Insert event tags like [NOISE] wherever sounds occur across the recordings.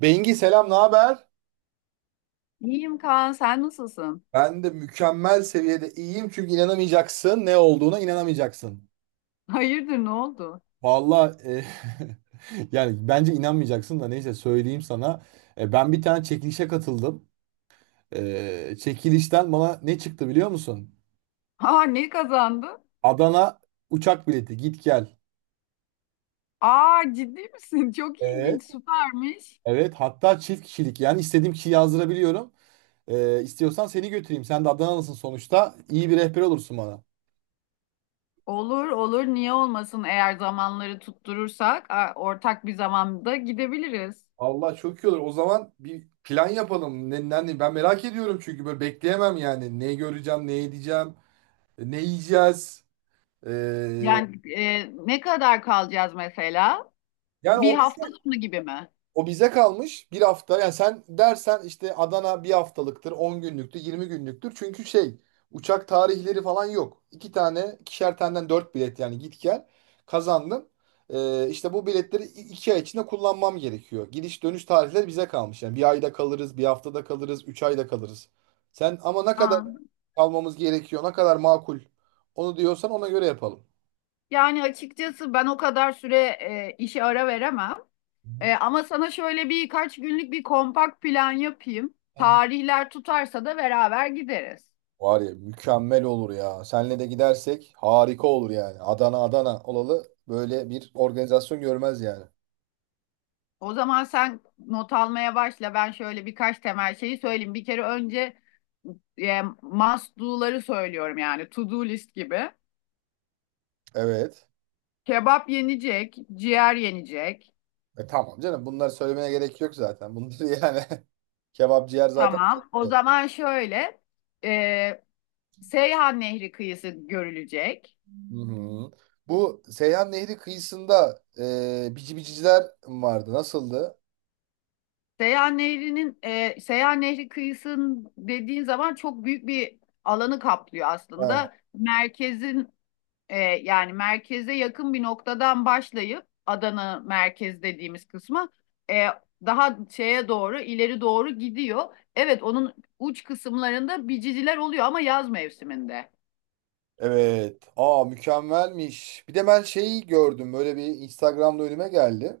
Bengi selam, ne haber? İyiyim Kaan, sen nasılsın? Ben de mükemmel seviyede iyiyim çünkü inanamayacaksın, ne olduğuna inanamayacaksın. Hayırdır, ne oldu? Valla [LAUGHS] yani bence inanmayacaksın da neyse söyleyeyim sana. Ben bir tane çekilişe katıldım. Çekilişten bana ne çıktı biliyor musun? Aa, ne kazandı? Adana uçak bileti, git gel. Aa, ciddi misin? [LAUGHS] Çok Evet. ilginç, süpermiş. Evet, hatta çift kişilik, yani istediğim kişiyi yazdırabiliyorum. İstiyorsan seni götüreyim. Sen de Adanalısın sonuçta. İyi bir rehber olursun bana. Olur, olur, niye olmasın? Eğer zamanları tutturursak, ortak bir zamanda gidebiliriz. Allah çok iyi olur. O zaman bir plan yapalım. Ben merak ediyorum çünkü böyle bekleyemem yani. Ne göreceğim, ne edeceğim, ne yiyeceğiz. Ee, Yani ne kadar kalacağız mesela? yani Bir o hafta sonu gibi mi? O bize kalmış, bir hafta. Yani sen dersen işte Adana bir haftalıktır, 10 günlüktür, 20 günlüktür. Çünkü şey, uçak tarihleri falan yok. İki tane, ikişer taneden dört bilet, yani git gel kazandın. İşte bu biletleri 2 ay içinde kullanmam gerekiyor. Gidiş dönüş tarihleri bize kalmış. Yani bir ayda kalırız, bir haftada kalırız, 3 ayda kalırız. Sen ama ne kadar Aa, kalmamız gerekiyor, ne kadar makul, onu diyorsan ona göre yapalım. yani açıkçası ben o kadar süre işe ara veremem. Hı hı. Ama sana şöyle birkaç günlük bir kompakt plan yapayım. Tarihler tutarsa da beraber gideriz. Var ya, mükemmel olur ya. Senle de gidersek harika olur yani. Adana Adana olalı böyle bir organizasyon görmez yani. O zaman sen not almaya başla. Ben şöyle birkaç temel şeyi söyleyeyim. Bir kere önce must do'ları söylüyorum yani to do list gibi. Evet. Kebap yenecek, ciğer yenecek. Tamam canım, bunları söylemene gerek yok zaten. Bunları [LAUGHS] yani, kebap ciğer zaten. Tamam. O zaman şöyle e, Seyhan Nehri kıyısı görülecek. Hı-hı. Bu Seyhan Nehri kıyısında bici biciciler vardı? Nasıldı? Seyhan Nehri'nin Seyhan Nehri kıyısının dediğin zaman çok büyük bir alanı kaplıyor Ha, aslında. E, yani merkeze yakın bir noktadan başlayıp Adana merkez dediğimiz kısma e, daha şeye doğru ileri doğru gidiyor. Evet onun uç kısımlarında biciciler oluyor ama yaz mevsiminde. evet. Aa, mükemmelmiş. Bir de ben şeyi gördüm. Böyle bir, Instagram'da önüme geldi.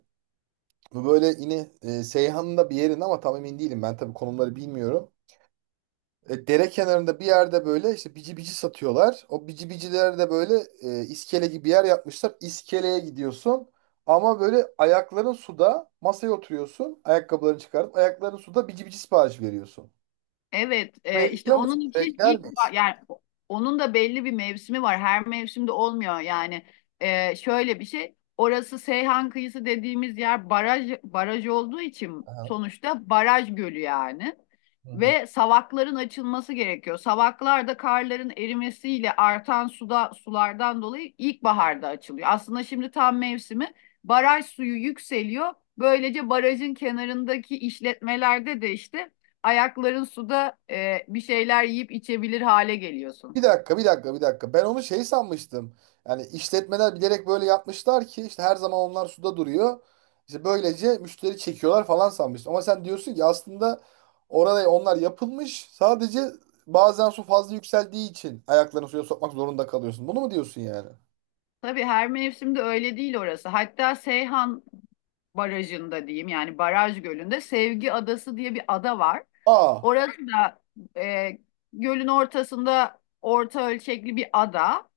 Bu böyle yine Seyhan'ın da bir yerinde ama tam emin değilim. Ben tabii konumları bilmiyorum. Dere kenarında bir yerde böyle işte bici bici satıyorlar. O bici bicilere de böyle iskele gibi bir yer yapmışlar. İskeleye gidiyorsun ama böyle ayakların suda, masaya oturuyorsun. Ayakkabılarını çıkarıp ayakların suda bici bici sipariş veriyorsun. Evet, Burayı işte biliyor onun musun? Buraya için gider miyiz? Yani onun da belli bir mevsimi var. Her mevsimde olmuyor yani. Şöyle bir şey. Orası Seyhan kıyısı dediğimiz yer baraj baraj olduğu için Aha. sonuçta baraj gölü yani. Hı hı. Ve savakların açılması gerekiyor. Savaklar da karların erimesiyle artan suda sulardan dolayı ilkbaharda açılıyor. Aslında şimdi tam mevsimi. Baraj suyu yükseliyor. Böylece barajın kenarındaki işletmelerde de işte ayakların suda bir şeyler yiyip içebilir hale geliyorsun. Bir dakika, bir dakika, bir dakika. Ben onu şey sanmıştım. Yani işletmeler bilerek böyle yapmışlar ki işte her zaman onlar suda duruyor. İşte böylece müşteri çekiyorlar falan sanmıştım. Ama sen diyorsun ki aslında orada onlar yapılmış. Sadece bazen su fazla yükseldiği için ayaklarını suya sokmak zorunda kalıyorsun. Bunu mu diyorsun yani? Tabii her mevsimde öyle değil orası. Hatta Seyhan Barajı'nda diyeyim yani Baraj Gölü'nde Sevgi Adası diye bir ada var. Aa. Orası da e, gölün ortasında orta ölçekli bir ada.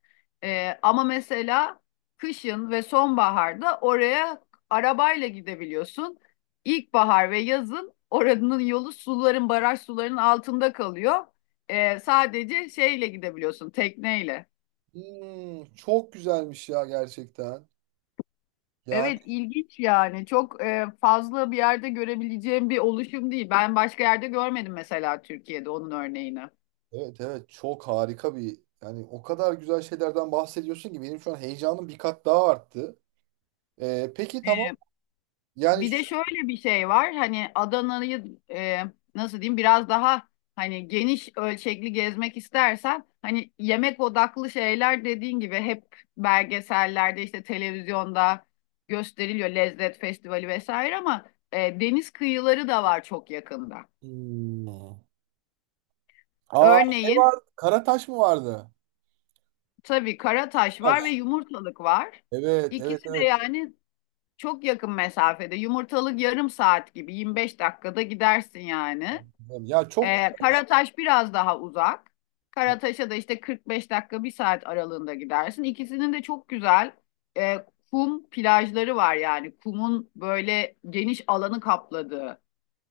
Ama mesela kışın ve sonbaharda oraya arabayla gidebiliyorsun. İlkbahar ve yazın oranın yolu suların, baraj sularının altında kalıyor. Sadece şeyle gidebiliyorsun, tekneyle. Çok güzelmiş ya, gerçekten. Yani Evet ilginç yani çok fazla bir yerde görebileceğim bir oluşum değil. Ben başka yerde görmedim mesela Türkiye'de onun örneğini. evet, evet, çok harika bir, yani o kadar güzel şeylerden bahsediyorsun ki benim şu an heyecanım bir kat daha arttı. Peki, tamam. Yani Bir de şu, şöyle bir şey var hani Adana'yı, nasıl diyeyim biraz daha hani geniş ölçekli gezmek istersen hani yemek odaklı şeyler dediğin gibi hep belgesellerde işte televizyonda gösteriliyor lezzet festivali vesaire ama, deniz kıyıları da var çok yakında. Hmm. Aa, ne Örneğin var? Karataş mı vardı? tabii Karataş Bak, var ve Yumurtalık var. evet, evet, İkisi de evet. yani çok yakın mesafede. Yumurtalık yarım saat gibi 25 dakikada gidersin yani. Ya, çok Karataş biraz daha uzak. Karataş'a da işte 45 dakika bir saat aralığında gidersin. İkisinin de çok güzel e, kum plajları var yani. Kumun böyle geniş alanı kapladığı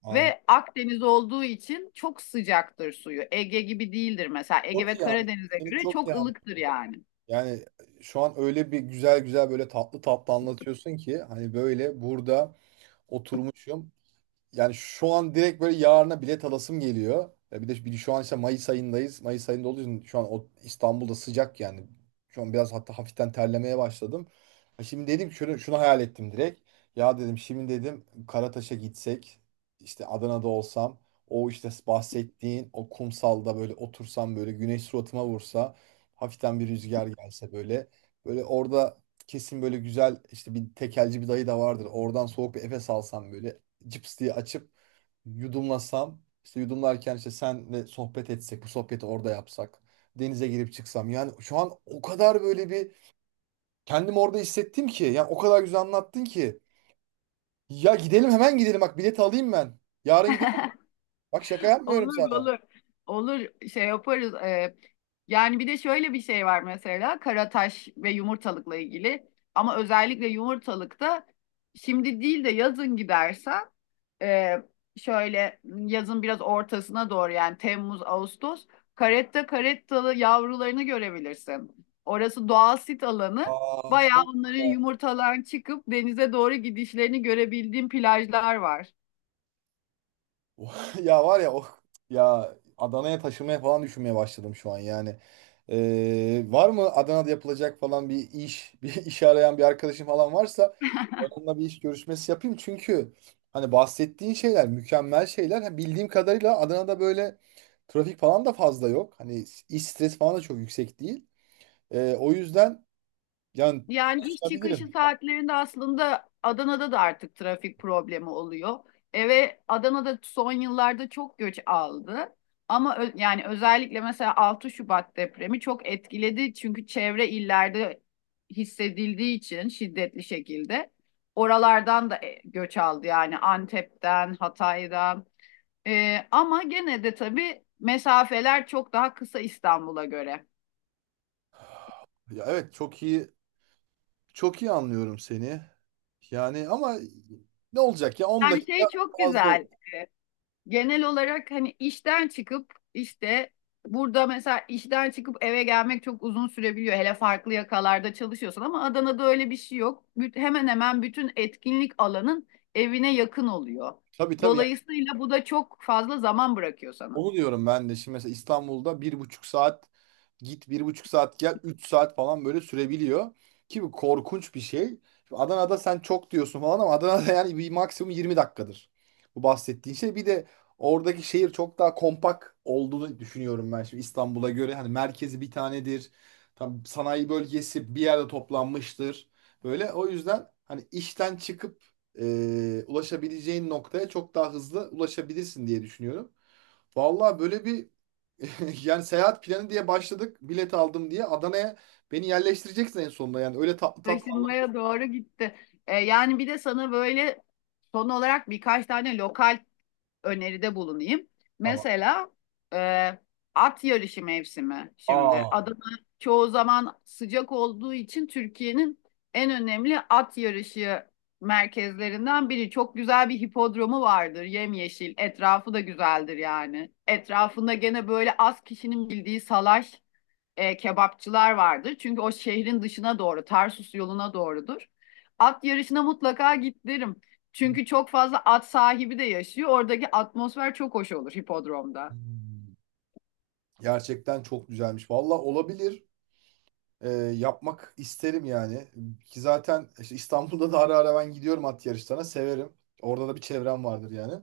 anladım. ve Akdeniz olduğu için çok sıcaktır suyu. Ege gibi değildir mesela. Ege Çok ve iyi anladım. Karadeniz'e Seni göre çok iyi çok anladım. ılıktır yani. Yani şu an öyle bir güzel güzel, böyle tatlı tatlı anlatıyorsun ki hani böyle burada oturmuşum. Yani şu an direkt böyle, yarına bilet alasım geliyor. Bir de şu an işte Mayıs ayındayız. Mayıs ayında olduğu için şu an o, İstanbul'da sıcak yani. Şu an biraz hatta hafiften terlemeye başladım. Ha, şimdi dedim ki, şunu, şunu hayal ettim direkt. Ya dedim, şimdi dedim, Karataş'a gitsek, işte Adana'da olsam, o işte bahsettiğin o kumsalda böyle otursam, böyle güneş suratıma vursa, hafiften bir rüzgar gelse, böyle böyle orada kesin böyle güzel işte bir tekelci bir dayı da vardır, oradan soğuk bir Efes alsam, böyle cips diye açıp yudumlasam, işte yudumlarken işte senle sohbet etsek, bu sohbeti orada yapsak, denize girip çıksam, yani şu an o kadar böyle bir kendimi orada hissettim ki, yani o kadar güzel anlattın ki ya, gidelim hemen, gidelim bak, bileti alayım ben, yarın gidelim. [LAUGHS] Bak, şaka yapmıyorum Olur sana. olur. Olur şey yaparız. Yani bir de şöyle bir şey var mesela karataş ve yumurtalıkla ilgili. Ama özellikle yumurtalıkta şimdi değil de yazın gidersen e, şöyle yazın biraz ortasına doğru yani Temmuz, Ağustos karetta karettalı yavrularını görebilirsin. Orası doğal sit alanı. Aa, Bayağı çok onların güzel. yumurtalardan çıkıp denize doğru gidişlerini görebildiğim plajlar var. [LAUGHS] Ya var ya, oh, ya Adana'ya taşınmaya falan düşünmeye başladım şu an yani. Var mı Adana'da yapılacak falan bir iş, [LAUGHS] bir iş arayan bir arkadaşım falan varsa onunla bir iş görüşmesi yapayım. Çünkü hani bahsettiğin şeyler mükemmel şeyler. Ha, bildiğim kadarıyla Adana'da böyle trafik falan da fazla yok. Hani iş stresi falan da çok yüksek değil. O yüzden, yani Yani iş çıkışı konuşabilirim. saatlerinde aslında Adana'da da artık trafik problemi oluyor. E ve Adana'da son yıllarda çok göç aldı. Ama yani özellikle mesela 6 Şubat depremi çok etkiledi. Çünkü çevre illerde hissedildiği için şiddetli şekilde oralardan da, göç aldı. Yani Antep'ten, Hatay'dan. Ama gene de tabii mesafeler çok daha kısa İstanbul'a göre. Ya, evet, çok iyi. Çok iyi anlıyorum seni. Yani ama ne olacak ya, 10 Yani dakika şey çok fazla oldu. güzel. Genel olarak hani işten çıkıp işte burada mesela işten çıkıp eve gelmek çok uzun sürebiliyor. Hele farklı yakalarda çalışıyorsan ama Adana'da öyle bir şey yok. Hemen hemen bütün etkinlik alanın evine yakın oluyor. Tabii, tabii. Dolayısıyla bu da çok fazla zaman bırakıyor sana. Onu diyorum ben de. Şimdi mesela İstanbul'da 1,5 saat git, 1,5 saat gel, 3 saat falan böyle sürebiliyor. Ki bu korkunç bir şey. Şimdi Adana'da sen çok diyorsun falan ama Adana'da [LAUGHS] yani bir maksimum 20 dakikadır. Bu, bahsettiğin şey. Bir de oradaki şehir çok daha kompakt olduğunu düşünüyorum ben şimdi İstanbul'a göre. Hani merkezi bir tanedir. Tam, sanayi bölgesi bir yerde toplanmıştır. Böyle, o yüzden hani işten çıkıp ulaşabileceğin noktaya çok daha hızlı ulaşabilirsin diye düşünüyorum. Vallahi böyle bir [LAUGHS] yani seyahat planı diye başladık. Bilet aldım diye Adana'ya beni yerleştireceksin en sonunda. Yani öyle tatlı tatlı Taşınmaya anlatıyorsun doğru gitti. Yani bir de sana böyle son olarak birkaç tane lokal öneride bulunayım. ama. Mesela e, at yarışı mevsimi şimdi. Aa. Adana çoğu zaman sıcak olduğu için Türkiye'nin en önemli at yarışı merkezlerinden biri. Çok güzel bir hipodromu vardır, yemyeşil. Etrafı da güzeldir yani. Etrafında gene böyle az kişinin bildiği salaş kebapçılar vardır. Çünkü o şehrin dışına doğru, Tarsus yoluna doğrudur. At yarışına mutlaka git derim. Çünkü çok fazla at sahibi de yaşıyor. Oradaki atmosfer çok hoş olur hipodromda. Hmm. Gerçekten çok güzelmiş. Vallahi, olabilir. Yapmak isterim yani. Ki zaten işte İstanbul'da da ara ara ben gidiyorum at yarışlarına. Severim. Orada da bir çevrem vardır yani.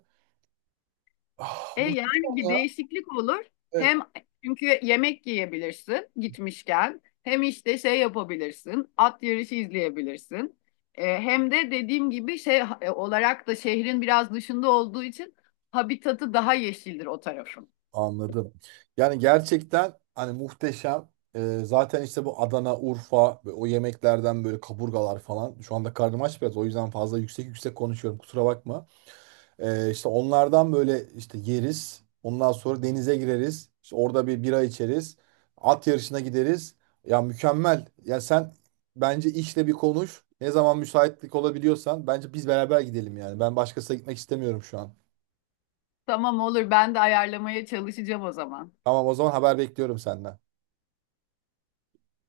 Ah, E muhteşem yani bir ya. değişiklik olur. Evet. Hem çünkü yemek yiyebilirsin gitmişken. Hem işte şey yapabilirsin. At yarışı izleyebilirsin. Hem de dediğim gibi şey olarak da şehrin biraz dışında olduğu için habitatı daha yeşildir o tarafın. Anladım. Yani gerçekten hani muhteşem. Zaten işte bu Adana, Urfa ve o yemeklerden böyle kaburgalar falan. Şu anda karnım aç biraz. O yüzden fazla yüksek yüksek konuşuyorum. Kusura bakma. İşte onlardan böyle işte yeriz. Ondan sonra denize gireriz. İşte orada bir bira içeriz. At yarışına gideriz. Ya mükemmel. Ya sen, bence işle bir konuş. Ne zaman müsaitlik olabiliyorsan bence biz beraber gidelim yani. Ben başkasına gitmek istemiyorum şu an. Tamam olur ben de ayarlamaya çalışacağım o zaman. Tamam, o zaman haber bekliyorum senden.